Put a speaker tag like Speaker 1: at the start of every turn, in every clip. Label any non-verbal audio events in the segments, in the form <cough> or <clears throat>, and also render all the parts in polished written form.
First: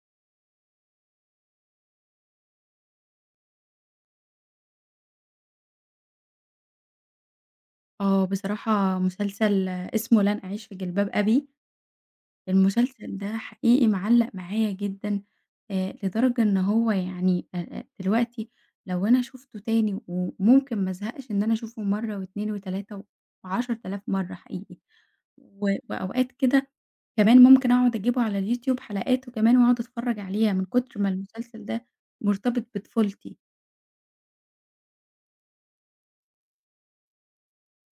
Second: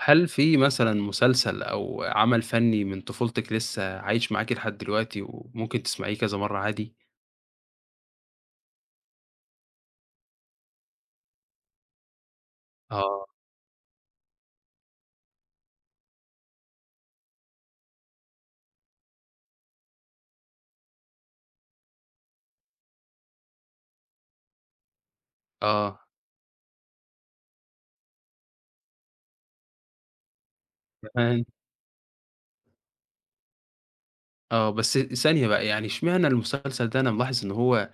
Speaker 1: هل في مثلًا مسلسل أو عمل فني من طفولتِك لسه عايش معاكِ لحد دلوقتي وممكن تسمعيه كذا مرّة عادي؟
Speaker 2: آه، بصراحة مسلسل اسمه لن أعيش في جلباب أبي. المسلسل
Speaker 1: آه.
Speaker 2: ده حقيقي معلّق معايا جدًا. لدرجة إن هو يعني أ أ دلوقتي لو أنا شُفته تاني وممكن ما ازهقش إن أنا أشوفه مرّة و2 و3 و10.000 مرّة حقيقي. و
Speaker 1: آه.
Speaker 2: وأوقات كده كمان ممكن أقعد أجيبه على اليوتيوب حلقاته كمان وأقعد أتفرّج عليها من كتر ما
Speaker 1: كمان،
Speaker 2: المسلسل ده مرتبط بطفولتي.
Speaker 1: آه. بس ثانية بقى، يعني اشمعنى المسلسل ده أنا ملاحظ إن هو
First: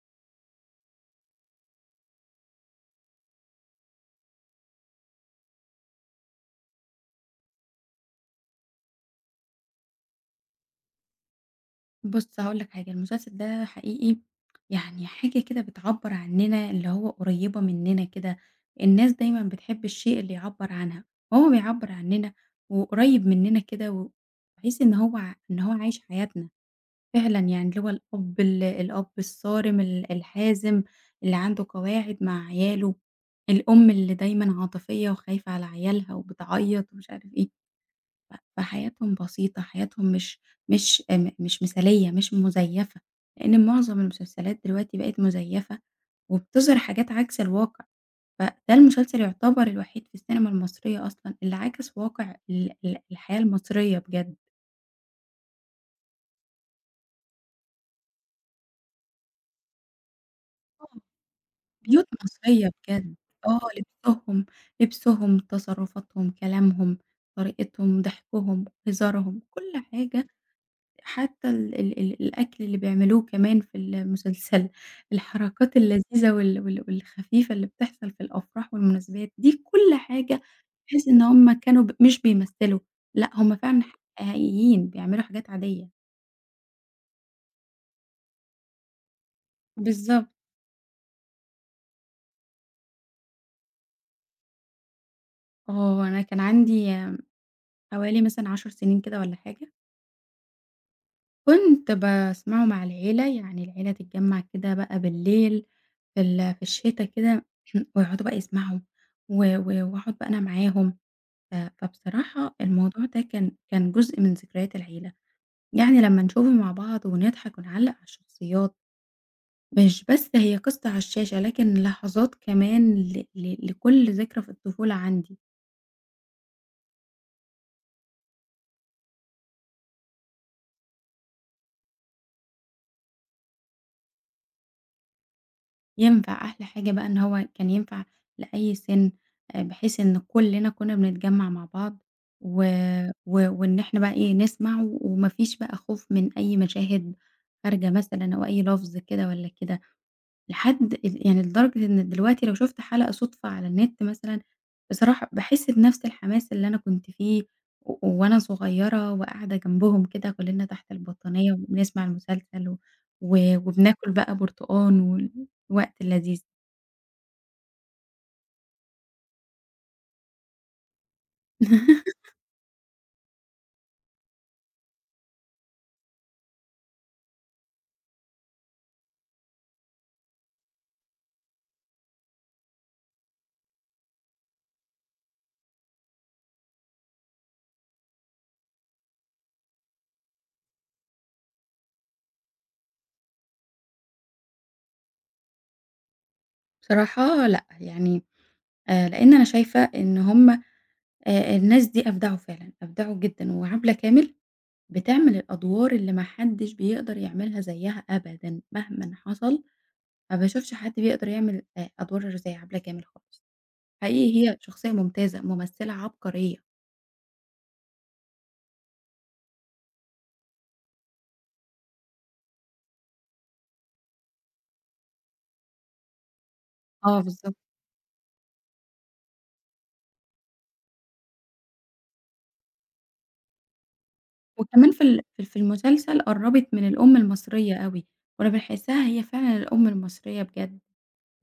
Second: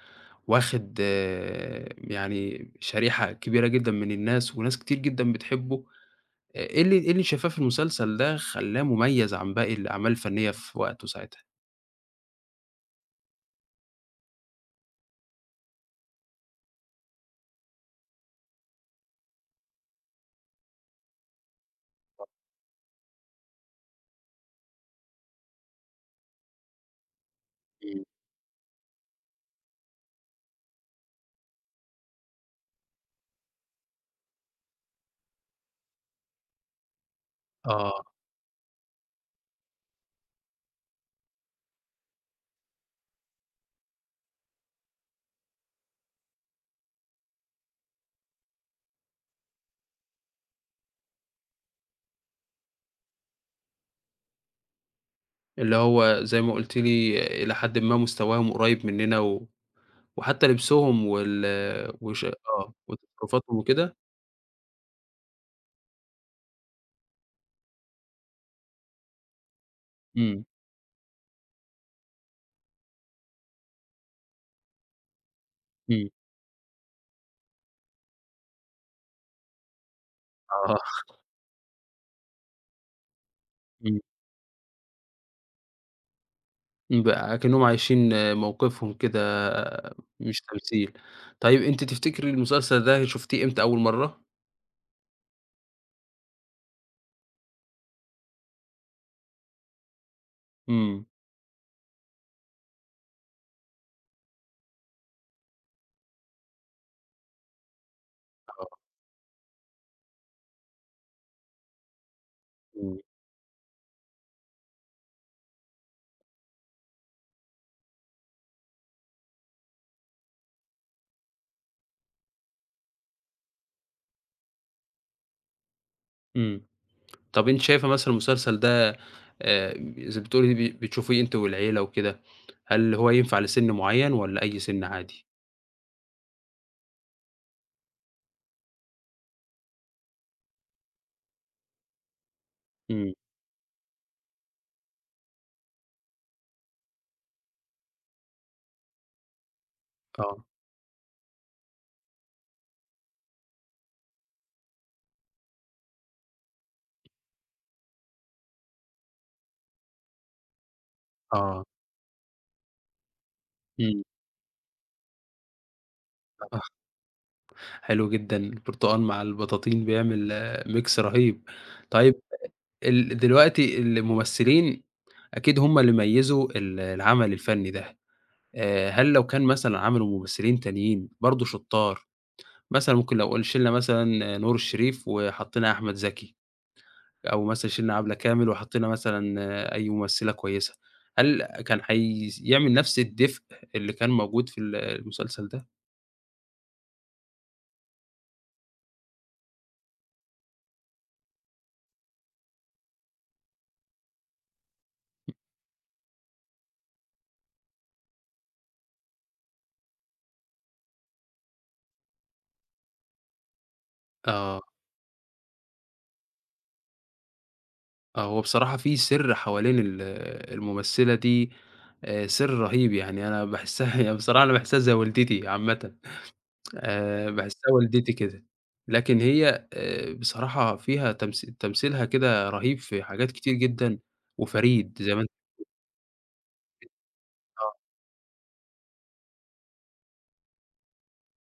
Speaker 1: واخد، يعني شريحة كبيرة جدًا من الناس وناس كتير جدًا بتحبه. إيه اللي شايفاه في المسلسل ده خلّاه مميز عن باقي الأعمال الفنية في وقته ساعتها؟
Speaker 2: بُص هاقول لك حاجة، المسلسل ده حقيقي يعني حاجة كده بتعبّر عننا، اللي هو قريّبة مننا كده. الناس دايمًا بتحب الشيء اللي يعبّر عنها، وهو بيعبّر عننا وقريّب مننا كده، و تحس إن هو عايش حياتنا فعلًا يعني، اللي هو
Speaker 1: إمم.
Speaker 2: الأب الأب الصارم الحازم اللي عنده قواعد مع عياله، الأم اللي دايمًا عاطفية وخايفة على عيالها وبتعيّط ومش عارف إيه.
Speaker 1: آه.
Speaker 2: فحياتهم بسيطة، حياتهم مش مش آه، م مش مثالية، مش مزيّفة، لإن معظم المسلسلات دلوقتي بقت مزيّفة وبتظهِر حاجات عكس الواقع. فده المسلسل يُعتبر الوحيد في السينما المصرية أصلًا اللي عكس واقع ال ال الحياة المصرية بجد.
Speaker 1: اللي هو زي ما قُلتِ لي إلى حدٍ ما مستواهم قريب مننا و وحتى
Speaker 2: آه،
Speaker 1: لبسهم وال
Speaker 2: بيوت بالضبط.
Speaker 1: وش
Speaker 2: مصرية
Speaker 1: آه،
Speaker 2: بجد.
Speaker 1: وتصرفاتهم
Speaker 2: آه،
Speaker 1: وكده.
Speaker 2: لبسهم، تصرُّفاتهم، كلامهم، طريقتهم، ضحكهم، هزارهم، كل حاجة،
Speaker 1: إمم.
Speaker 2: حتى ال ال ال الأكل اللي بيعملوه كمان في المسلسل، الحركات
Speaker 1: إمم.
Speaker 2: اللذيذة والخفيفة اللي بتحصل في الأفراح والمناسبات. دي كل حاجة
Speaker 1: آه.
Speaker 2: تحس إن هُم كانوا مش بيمثّلوا. لأ، هُم فعلًا
Speaker 1: إمم.
Speaker 2: حقيقيين بيعملوا حاجات عادية.
Speaker 1: إمم، بقى أكنّهم عايشين موقفهم كده
Speaker 2: بالضبط.
Speaker 1: مش تمثيل. طيب أنتِ تفتكري المسلسل ده شُفتيه إمتى أول مرّة؟
Speaker 2: آه، أنا كان عندي حوالي مثلًا 10 سنين كده والّا حاجة.
Speaker 1: إمم.
Speaker 2: كنت باسمعه مع العيلة، يعني العيلة تتجمّع كده بقى بالليل في الشتا كده <clears throat> ويقعدوا بقى
Speaker 1: آه.
Speaker 2: يسمعوا، و و واقعد بقى أنا معاهم. فبصراحة
Speaker 1: إمم.
Speaker 2: الموضوع ده كان جزء من ذكريات العيلة، يعني لمّا نشوفه مع بعض ونضحك ونعلّق على الشخصيات، مش بس هي قصة على الشاشة، لكن لحظات كمان ل ل لكل ذكرى في الطفولة عندي.
Speaker 1: إمم. طب أنتِ شايفة مثلًا المسلسل ده، زي ما بتقولي بتشوفيه أنتِ والعيلة وكده، هل هو ينفع لسِن معيّن والّا أي سِن عادي؟
Speaker 2: ينفع أحلى حاجة بقى إن هو كان ينفع لأي سِن، بحيث إن كلنا كنا بنتجمّع مع بعض و
Speaker 1: إمم.
Speaker 2: و وإن إحنا بقى إيه، نسمع وما فيش بقى خوف من أي مشاهد خارجة مثلًا أو أي لفظ كده والّا كده.
Speaker 1: آه.
Speaker 2: لحد يعني لدرجة إن دلوقتي لو شُفت حلقة صُدفة على النت مثلًا، بصراحة باحس بنفس الحماس اللي أنا كنت فيه وأنا صغيرة وقاعدة جنبهم كده كُلّنا تحت البطانية
Speaker 1: آه.
Speaker 2: وبنسمع المسلسل و و
Speaker 1: إمم.
Speaker 2: وبناكل بقى برتقان والوقت اللذيذ.
Speaker 1: حلو جدًا، البرتقال مع البطاطين بيعمل mix رهيب. طيب
Speaker 2: <laughs>
Speaker 1: دلوقتي الممثلين أكيد هم اللي ميّزوا العمل الفني ده. هل لو كان مثلًا عملوا ممثلين تانيين برضه شُطّار، مثلًا ممكن لو شِلنا مثلًا نور الشريف وحطينا أحمد زكي، أو مثلًا شِلنا عبلة كامل وحطينا مثلًا، أي ممثلة كويسة، هل كان يعمل نفس الدفء اللي كان موجود في المسلسل ده؟
Speaker 2: بصراحة لأ، يعني لإن أنا شايفة إن هُم الناس دي أبدعوا فعلًا، أبدعوا جدًا، وعبلة كامل بتعمل الأدوار اللي ما حدّش بيقدر يعملها زيّها أبدًا مهمًا حصل. ما باشوفش حد بيقدر يعمل أدوار زي عبلة كامل خالص. حقيقي هي
Speaker 1: آه.
Speaker 2: شخصية ممتازة، ممثلة عبقرية.
Speaker 1: آه، هو بصراحة في سِر حوالين الممثلة دي، سِر رهيب يعني أنا باحسّها هي <laughs> بصراحة أنا باحسّها زي والدتي عامةً،
Speaker 2: آه، بالضبط.
Speaker 1: باحسّها والدتي كده. لكن هي، بصراحة فيها تمثيلها كده رهيب في حاجات كتير جدًا
Speaker 2: وكمان
Speaker 1: وفريد
Speaker 2: في
Speaker 1: زي ما
Speaker 2: ال
Speaker 1: أنتِ.
Speaker 2: في في المسلسل قرّبت من الأم المصرية أوي، وأنا باحسّها هي فعلًا الأم المصرية بجد،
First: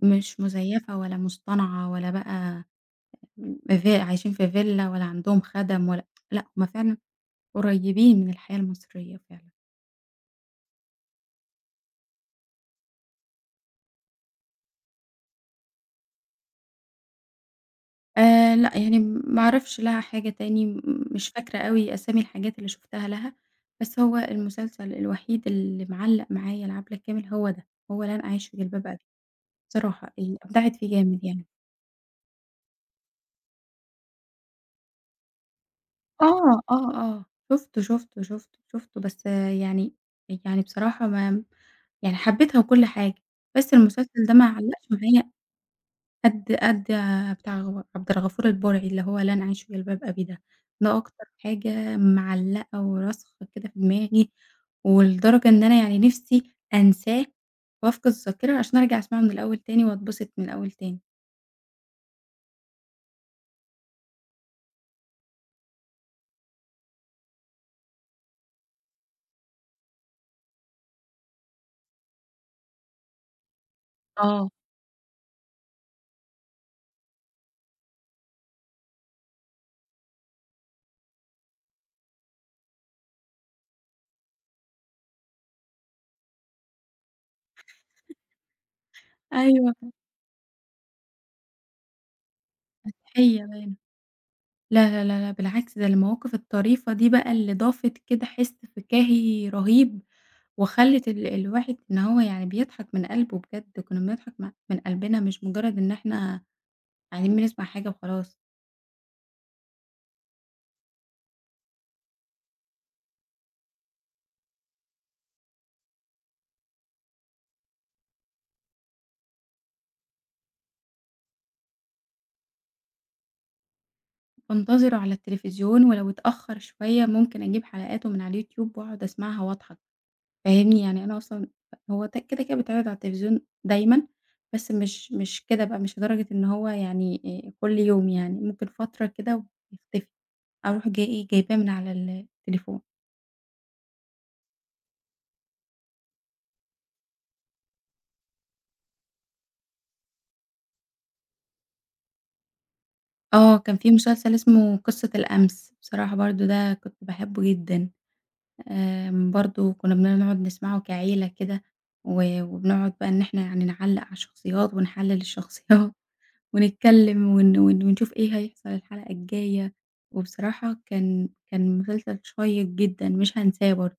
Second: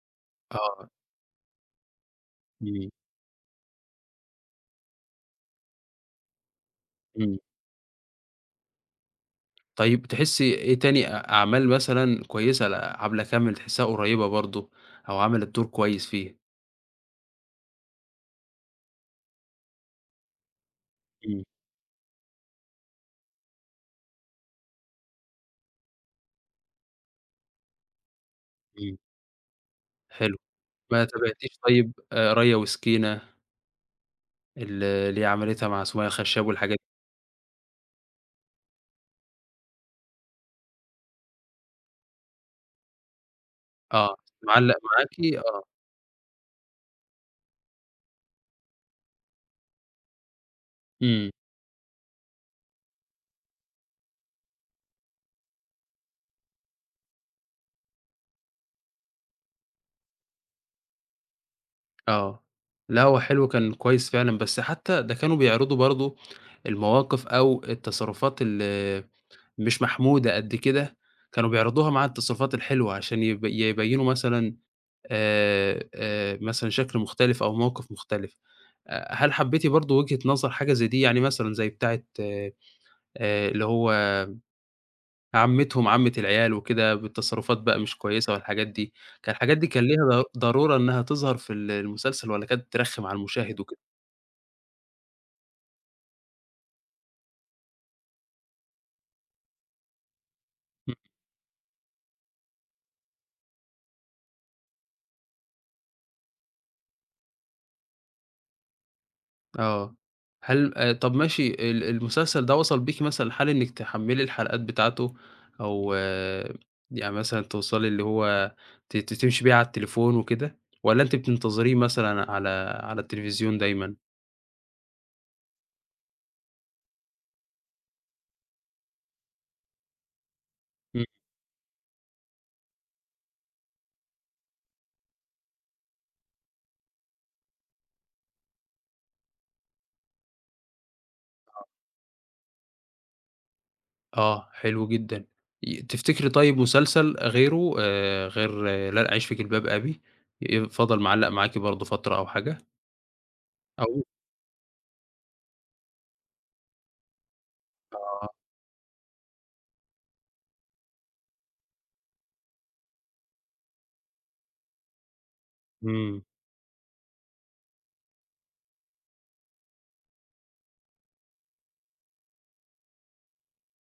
Speaker 2: مش
Speaker 1: آه. آه.
Speaker 2: مزيفة ولا مصطنعة ولا بقى
Speaker 1: إمم.
Speaker 2: في عايشين في فيلا ولا عندهم خَدَم ولا، لأ، هُم فعلًا
Speaker 1: إمم.
Speaker 2: قريبين من الحياة المصرية فعلًا.
Speaker 1: طيب تحسّي إيه تاني أعمال مثلًا كويسة لعبلة كامل تحسّها قريّبة برضه أو عملِت دور كويس فيه؟
Speaker 2: لأ، يعني ما أعرفش لها حاجة تاني، مش
Speaker 1: إمم.
Speaker 2: فاكرة أوي أسامي الحاجات اللي شُفتها لها، بس هو المسلسل الوحيد اللي معلّق معايا العبلة كامل هو ده، هو لن أعيش في جلباب
Speaker 1: إمم.
Speaker 2: أبي. بصراحة
Speaker 1: حلو.
Speaker 2: أبدعِت فيه
Speaker 1: ما
Speaker 2: جامد يعني.
Speaker 1: تابعتيش طيب، ريا وسكينة؟ اللي هي عملتها مع سُميّة خشاب
Speaker 2: آه،
Speaker 1: والحاجات دي.
Speaker 2: آه، آه، شُفته، شُفته، شُفته، شُفته. بس آه، يعني بصراحة ما يعني حبيتها وكل حاجة، بس
Speaker 1: آه،
Speaker 2: المسلسل ده ما
Speaker 1: معلّق
Speaker 2: علّقش معايا
Speaker 1: معاكِ آه.
Speaker 2: قد بتاع عبد الغفور البرعي اللي هو لن أعيش في جلباب أبي ده. ده أكتر
Speaker 1: إمم.
Speaker 2: حاجة معلّقة وراسخة كده في دماغي، ولدرجة إن أنا يعني نِفْسي أنساه وأفقد الذاكرة عشان أرجع أسمعه من الأول تاني وأتبسط من الأول تاني.
Speaker 1: آه. لأ هو حلو كان كويس فعلًا، بس حتى ده كانوا بيعرضوا برضه المواقف أو التصرفات اللي مش محمودة قد كده، كانوا بيعرضوها مع التصرفات الحلوة عشان يبيّنوا
Speaker 2: آه.
Speaker 1: مثلًا، مثلًا شكل مختلف أو موقف مختلف. هل حبيتِ برضه وجهة نظر حاجة زي دي؟ يعني مثلًا زي بتاعة، اللي هو عمّتهم، عمّة العيال وكده، بالتصرفات بقى مش كويسة والحاجات دي، كان الحاجات دي
Speaker 2: أيوه،
Speaker 1: كان ليها ضرورة إنها تظهر في المسلسل والّا كانت ترخّم على
Speaker 2: فتحيّة
Speaker 1: المشاهد
Speaker 2: باينة.
Speaker 1: وكده؟
Speaker 2: لا، لا، لا، لا، بالعكس ده المواقف الطريفة دي بقى اللي ضافت كده حِس فكاهي رهيب،
Speaker 1: إمم.
Speaker 2: وخلّت الواحد إن هو يعني بيضحك من قلبه بجد. كُنّا بنضحك من قلبنا مش مجرّد إن إحنا قاعدين بنسمع حاجة وخلاص.
Speaker 1: آه. هل، طَب ماشي المسلسل ده وصل بيكِ مثلًا لحال إنِّك تحمّلي الحلقات بتاعته أو، يعني مثلًا توصلي اللي هو ت ت تمشي بيه على التليفون وكده، والّا أنتِ بتنتظريه مثلًا على التلفزيون دايمًا؟
Speaker 2: بانتظره على التلفزيون ولو اتأخر شوية ممكن أجيب حلقاته من على اليوتيوب وأقعد أسمعها وأضحك. فاهمني؟ يعني أنا أصلًا هو كده، كده بيتعرض على التلفزيون دايمًا، بس مش كده بقى، مش لدرجة إن هو يعني كل يوم يعني، ممكن فترة كده ويختفي، أروح جاي إيه، جايباه من على التليفون.
Speaker 1: آه، حلو جدًا. تفتكري طيب مسلسل غيره، غير، لن أعيش في جلباب أبي، فضل معلّق معاكِ برضه فترة أو حاجة؟
Speaker 2: آه، كان في
Speaker 1: أو
Speaker 2: مسلسل اسمه قصة الأمس، بصراحة برضه ده كنت باحبه جدًا.
Speaker 1: آه.
Speaker 2: برضه كنا بنقعد نسمعه كعيلة كده، وبنقعد بقى إن إحنا يعني نعلّق على الشخصيات ونحلّل الشخصيات <laughs>
Speaker 1: إمم.
Speaker 2: ونتكلّم ون ون ونشوف إيه هيحصل الحلقة الجاية. وبصراحة كان مسلسل شيّق جدًا مش هانساه برضه.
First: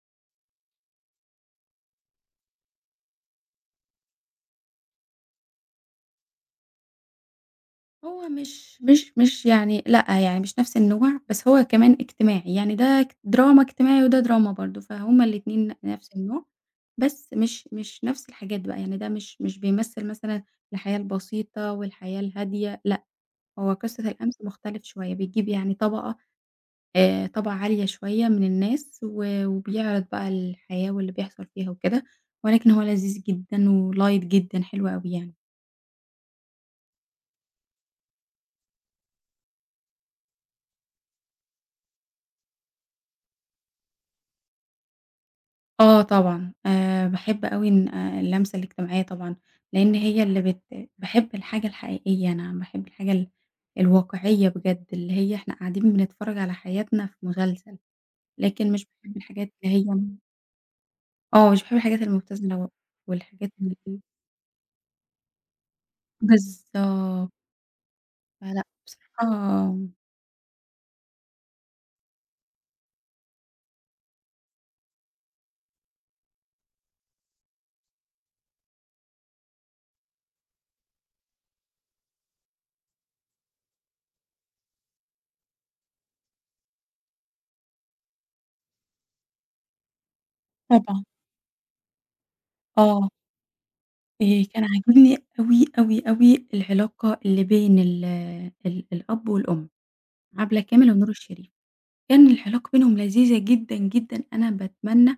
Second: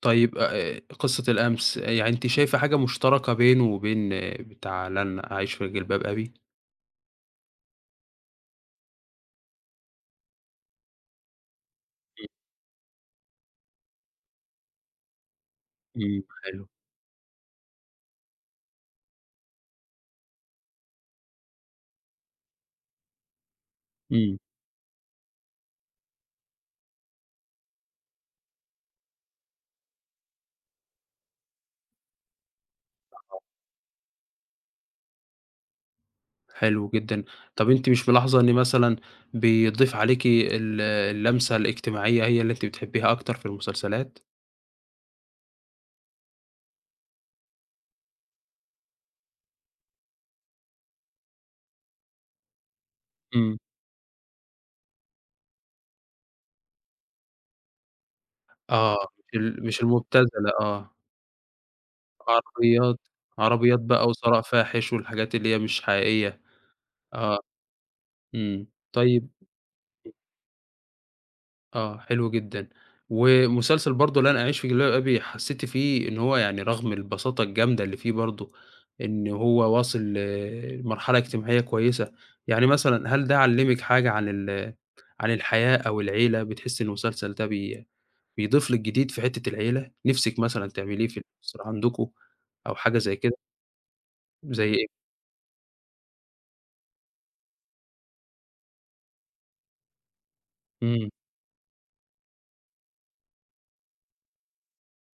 Speaker 1: طيب، قصة الأمس، يعني أنتِ شايفة حاجة مشتركة بينه وبين، بتاع لن أعيش في جلباب أبي؟
Speaker 2: هو مش يعني لأ، يعني مش نفس النوع، بس هو كمان اجتماعي، يعني ده دراما اجتماعي وده دراما برضه، فهُم الاتنين
Speaker 1: إمم.
Speaker 2: نفس
Speaker 1: إمم.
Speaker 2: النوع.
Speaker 1: حلو.
Speaker 2: بس مش نفس الحاجات بقى، يعني ده مش بيمثّل مثلًا الحياة البسيطة والحياة الهادية، لأ، هو قصة الأمس
Speaker 1: إمم.
Speaker 2: مختلف شوية، بيجيب يعني طبقة عالية شوية من الناس وبيعرض بقى الحياة واللي بيحصل فيها وكده. ولكن هو لذيذ جدًا وlight جدًا، حلو أوي يعني.
Speaker 1: حلو جدًا. طب أنتِ مش ملاحظة إن مثلًا بيضيف عليكِ اللمسة الاجتماعية هي اللي أنتِ بتحبيها أكتر في المسلسلات؟
Speaker 2: آه، طبعًا. باحب أوي إن اللمسة الاجتماعية طبعًا، لإن هي اللي باحب الحاجة الحقيقية، أنا باحب الحاجة ال
Speaker 1: إمم.
Speaker 2: الواقعية بجد، اللي هي إحنا قاعدين بنتفرج على حياتنا في مسلسل، لكن مش
Speaker 1: آه،
Speaker 2: باحب
Speaker 1: مش
Speaker 2: الحاجات
Speaker 1: ال
Speaker 2: اللي
Speaker 1: مش
Speaker 2: هي
Speaker 1: المبتذلة. آه.
Speaker 2: آه، مش باحب الحاجات المبتذلة،
Speaker 1: عربيات.
Speaker 2: والحاجات اللي
Speaker 1: عربيات
Speaker 2: هي
Speaker 1: بقى وثراء فاحِش والحاجات اللي هي مش حقيقية.
Speaker 2: بالضبط،
Speaker 1: آه.
Speaker 2: فلأ
Speaker 1: إمم.
Speaker 2: بصراحة،
Speaker 1: طيب، حلو جدًا. ومسلسل برضه لن أعيش في جلباب أبي حسّيتِ فيه إن هو يعني رغم البساطة الجامدة اللي فيه برضه، إن هو واصل لمرحلة اجتماعية كويسة، يعني مثلًا هل ده علّمِك حاجة عن الحياة أو العيلة، بتحسّي إن المسلسل ده بيضيف لِك جديد في حتّة العيلة، نِفْسِك مثلًا
Speaker 2: طبعًا.
Speaker 1: تعمليه في الأسرة عندكم أو حاجة
Speaker 2: آه،
Speaker 1: زي كده،
Speaker 2: كان
Speaker 1: زي إيه؟
Speaker 2: عاجبني أوي، أوي، أوي العلاقة اللي بين ال ال الأب والأم، عبلة كامل ونور
Speaker 1: إمم.
Speaker 2: الشريف. كان العلاقة بينهم لذيذة جدًا، جدًا. أنا باتمنى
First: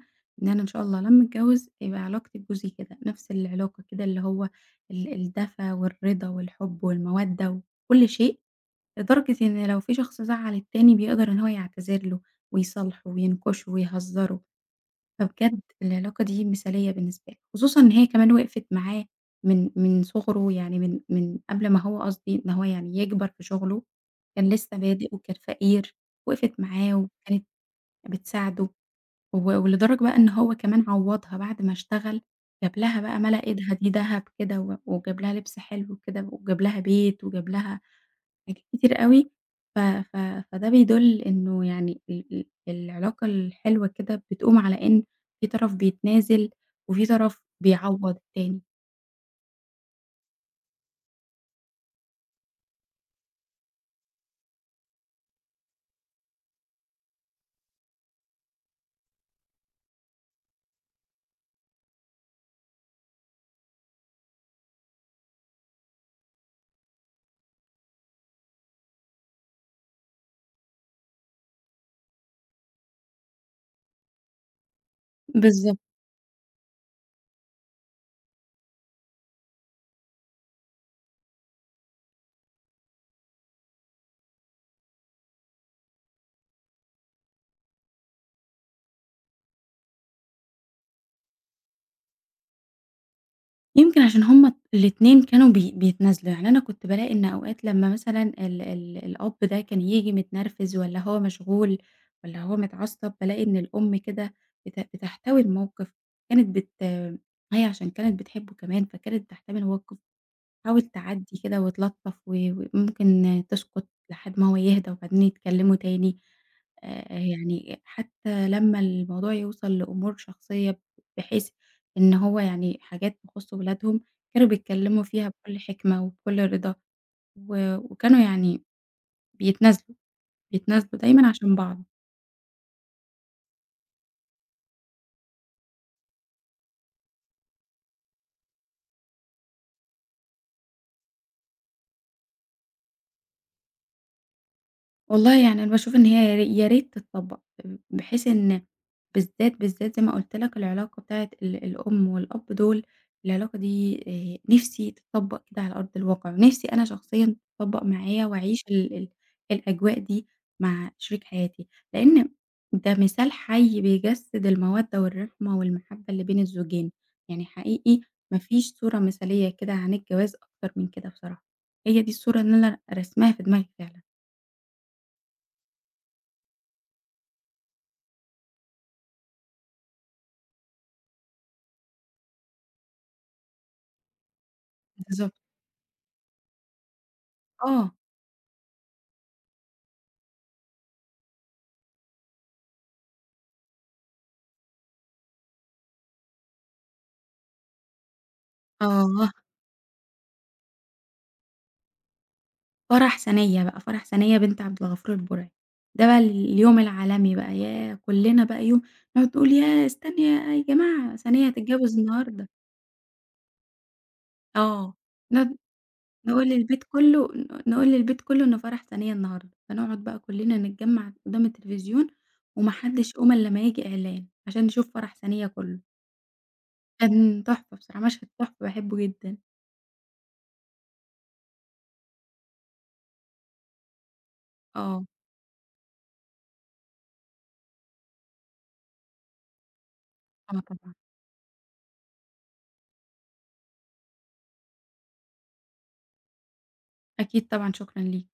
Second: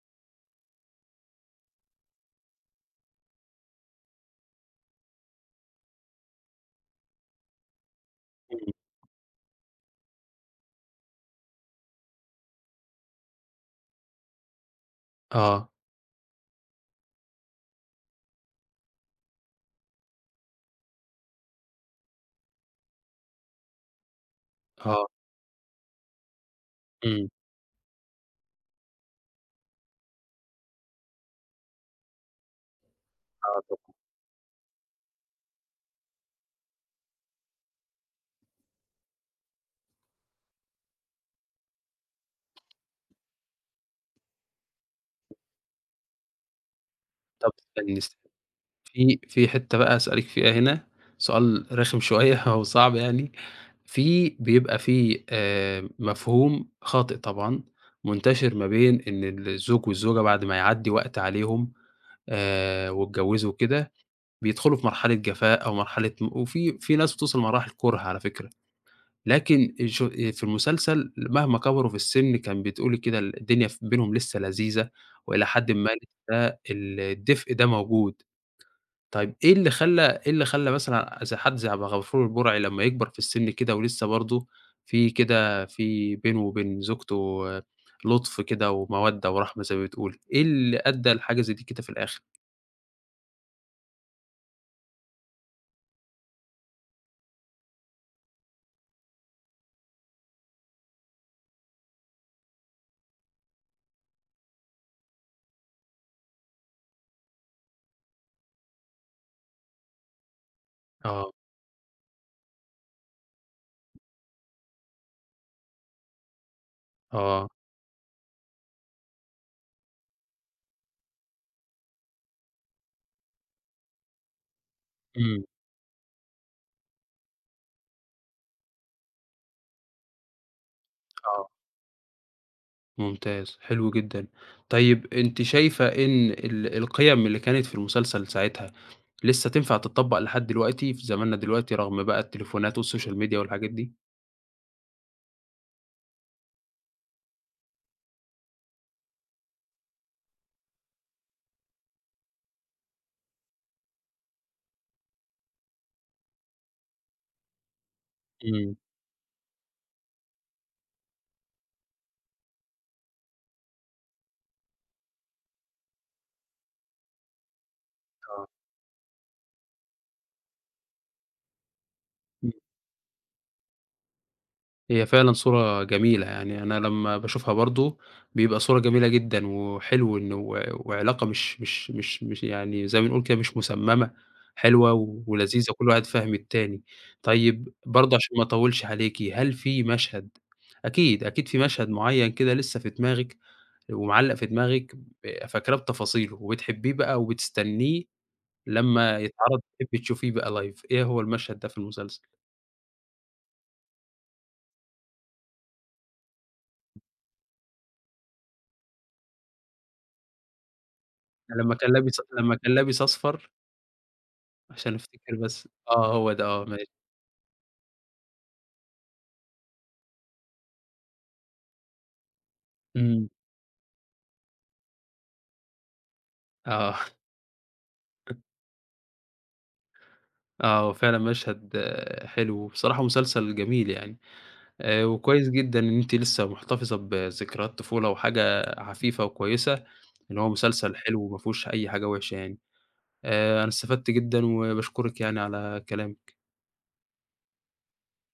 Speaker 2: إن أنا إن شاء الله لمّا أتجوّز يبقى علاقتي بجوزي كده، نفس العلاقة كده اللي هو الدفا والرضا والحب والمودة وكل شيء،
Speaker 1: إمم.
Speaker 2: لدرجة إن لو في شخص زعّل التاني بيقدر إن هو يعتذر له ويصالحه وينكشه ويهزّره. فبجد
Speaker 1: آه.
Speaker 2: العلاقة دي مثالية بالنسبة لي، خصوصًا إن هي كمان وقفت معاه من صغره يعني من قبل ما هو قصدي إن هو يعني يكبر في شغله، كان لسه
Speaker 1: آه.
Speaker 2: بادئ وكان فقير، وقفت معاه
Speaker 1: إمم.
Speaker 2: وكانت بتساعده، ولدرجة بقى إن هو كمان عوّضها بعد ما اشتغل، جاب لها بقى مَلأ
Speaker 1: آه.
Speaker 2: إيدها
Speaker 1: طب
Speaker 2: دي دهب كده وجاب لها لبس حلو كده وجاب لها بيت وجاب لها حاجات كتير أوي. ف ف فده بيدُل إنه يعني ال ال العلاقة الحلوة كده بتقوم على إن في طرف بيتنازل وفي طرف
Speaker 1: طب استني،
Speaker 2: بيعوّض
Speaker 1: استني،
Speaker 2: التاني.
Speaker 1: في حتّة بقى هاسألِك فيها هنا، سؤال رخم <laughs> شوية أو صعب يعني، بيبقى في، مفهوم خاطئ طبعًا، منتشر ما بين إن الزوج والزوجة بعد ما يعدّي وقت عليهم، واتجوّزوا وكده، بيدخلوا في مرحلة جفاء أو مرحلة، وفي ناس بتوصل لمراحل كُره على فكرة. لكن في المسلسل مهما كبروا في السن كان بتقولي كده الدنيا بينهم لسه لذيذة، وإلى حدٍ
Speaker 2: بالضبط.
Speaker 1: ما لسه الدفء ده موجود. طيب إيه اللي خلّى مثلًا زي حد زي عبد الغفور البرعي لمّا يكبر في السن كده ولسه برضه في بينه وبين زوجته لطف كده ومودة ورحمة زي ما بتقولي، إيه اللي أدّى لحاجة زي دي كده في الآخر؟
Speaker 2: يمكن عشان هُم الاتنين كانوا بيتنازلوا، يعني أنا كنت بالاقي إن أوقات لمّا مثلًا ال الأب ده كان ييجي متنرفز والّا هو مشغول والّا هو متعصب، بالاقي إن الأم كده بتحتوي الموقف، كانت هي عشان كانت بتحبه كمان، فكانت بتحتوي الموقف. حاول
Speaker 1: آه.
Speaker 2: تعدّي كده وتلطّف وممكن تسكت لحد ما هو يهدى وبعدين يتكلّموا تاني.
Speaker 1: آه.
Speaker 2: يعني حتى لمّا الموضوع يوصل لأمور شخصية بحيث إن هو يعني حاجات تخُص ولادهم، كانوا بيتكلّموا فيها
Speaker 1: إمم.
Speaker 2: بكل حكمة وبكل رضا وكانوا يعني بيتنازلوا، بيتنازلوا دايمًا
Speaker 1: آه.
Speaker 2: عشان بعض.
Speaker 1: ممتاز، حلو جدًا. طيب أنتِ شايفة إن القِيَم اللي كانت في المسلسل ساعتها لسه تنفع تتطبّق لحد دلوقتي في زماننا دلوقتي رغم بقى التليفونات والسوشيال ميديا والحاجات دي؟
Speaker 2: والله يعني أنا باشوف إن هي يا ريت تتطبّق، بحيث إن بالذات، بالذات زي ما قُلت لك العلاقة بتاعة الأم والأب دول، العلاقة دي نِفْسي تتطبّق كده على أرض الواقع، ونِفْسي أنا شخصيًا تتطبّق معايا وأعيش
Speaker 1: إمم.
Speaker 2: ال ال الأجواء دي مع شريك حياتي. لإن ده مثال حَي بيجسّد المَوَدّة والرحمة والمحبة اللي بين الزوجين، يعني حقيقي ما
Speaker 1: آه.
Speaker 2: فيش صورة مثالية كده عن الجواز أكتر من كده بصراحة. هي دي الصورة اللي أنا راسماها في دماغي فعلًا.
Speaker 1: هي فعلًا صورة جميلة، يعني أنا لمّا باشوفها برضه بيبقى صورة جميلة جدًا، وحلو إنه، و وعلاقة مش يعني زي ما بنقول كده مش مسمّمة، حلوة
Speaker 2: بالضبط.
Speaker 1: ولذيذة وكل واحد فاهم التاني. طيب
Speaker 2: آه،
Speaker 1: برضه عشان ما أطوّلش عليكِ، هل في مشهد أكيد، أكيد في مشهد معيّن كده لسه في دماغِك ومعلّق في دماغِك فاكراه بتفاصيله وبتحبّيه بقى وبتستنّيه لمّا
Speaker 2: آه،
Speaker 1: يتعرض تحبّي تشوفيه بقى live، إيه هو المشهد ده في المسلسل؟
Speaker 2: فرح ثانية بقى، فرح ثانية بنت عبد الغفور البرعي، ده بقى اليوم العالمي بقى، ياه! كلنا بقى يوم نقعد نقول ياه! استنوا يا جماعة ثانية هتتجوز النهارده.
Speaker 1: لمّا كان لابس أصفر
Speaker 2: آه،
Speaker 1: عشان أفتكر
Speaker 2: نقعد
Speaker 1: بس آه، هو ده.
Speaker 2: نقول
Speaker 1: آه،
Speaker 2: للبيت
Speaker 1: ماشي.
Speaker 2: كله نقول للبيت كله إن فرح ثانية النهارده، فنقعد بقى كلنا نتجمع قدام التلفزيون وما حدش
Speaker 1: إمم.
Speaker 2: يقوم إلا لما ييجي إعلان عشان نشوف فرح ثانية كله.
Speaker 1: آه. <laughs>
Speaker 2: كان تحفة بصراحة، مشهد تحفة باحبه جدًا.
Speaker 1: آه، هو فعلًا مشهد، حلو، وبصراحة مسلسل جميل يعني.
Speaker 2: آه،
Speaker 1: وكويس جدًا إن أنتِ لسه محتفظة بذكريات طفولة وحاجة عفيفة وكويسة، إن هو
Speaker 2: آه طبعًا.
Speaker 1: مسلسل حلو وما فيهوش أي حاجة وحشة يعني. أنا استفدت جدًا وباشكرِك يعني على كلامِك.
Speaker 2: أكيد طبعًا، شكرًا ليك.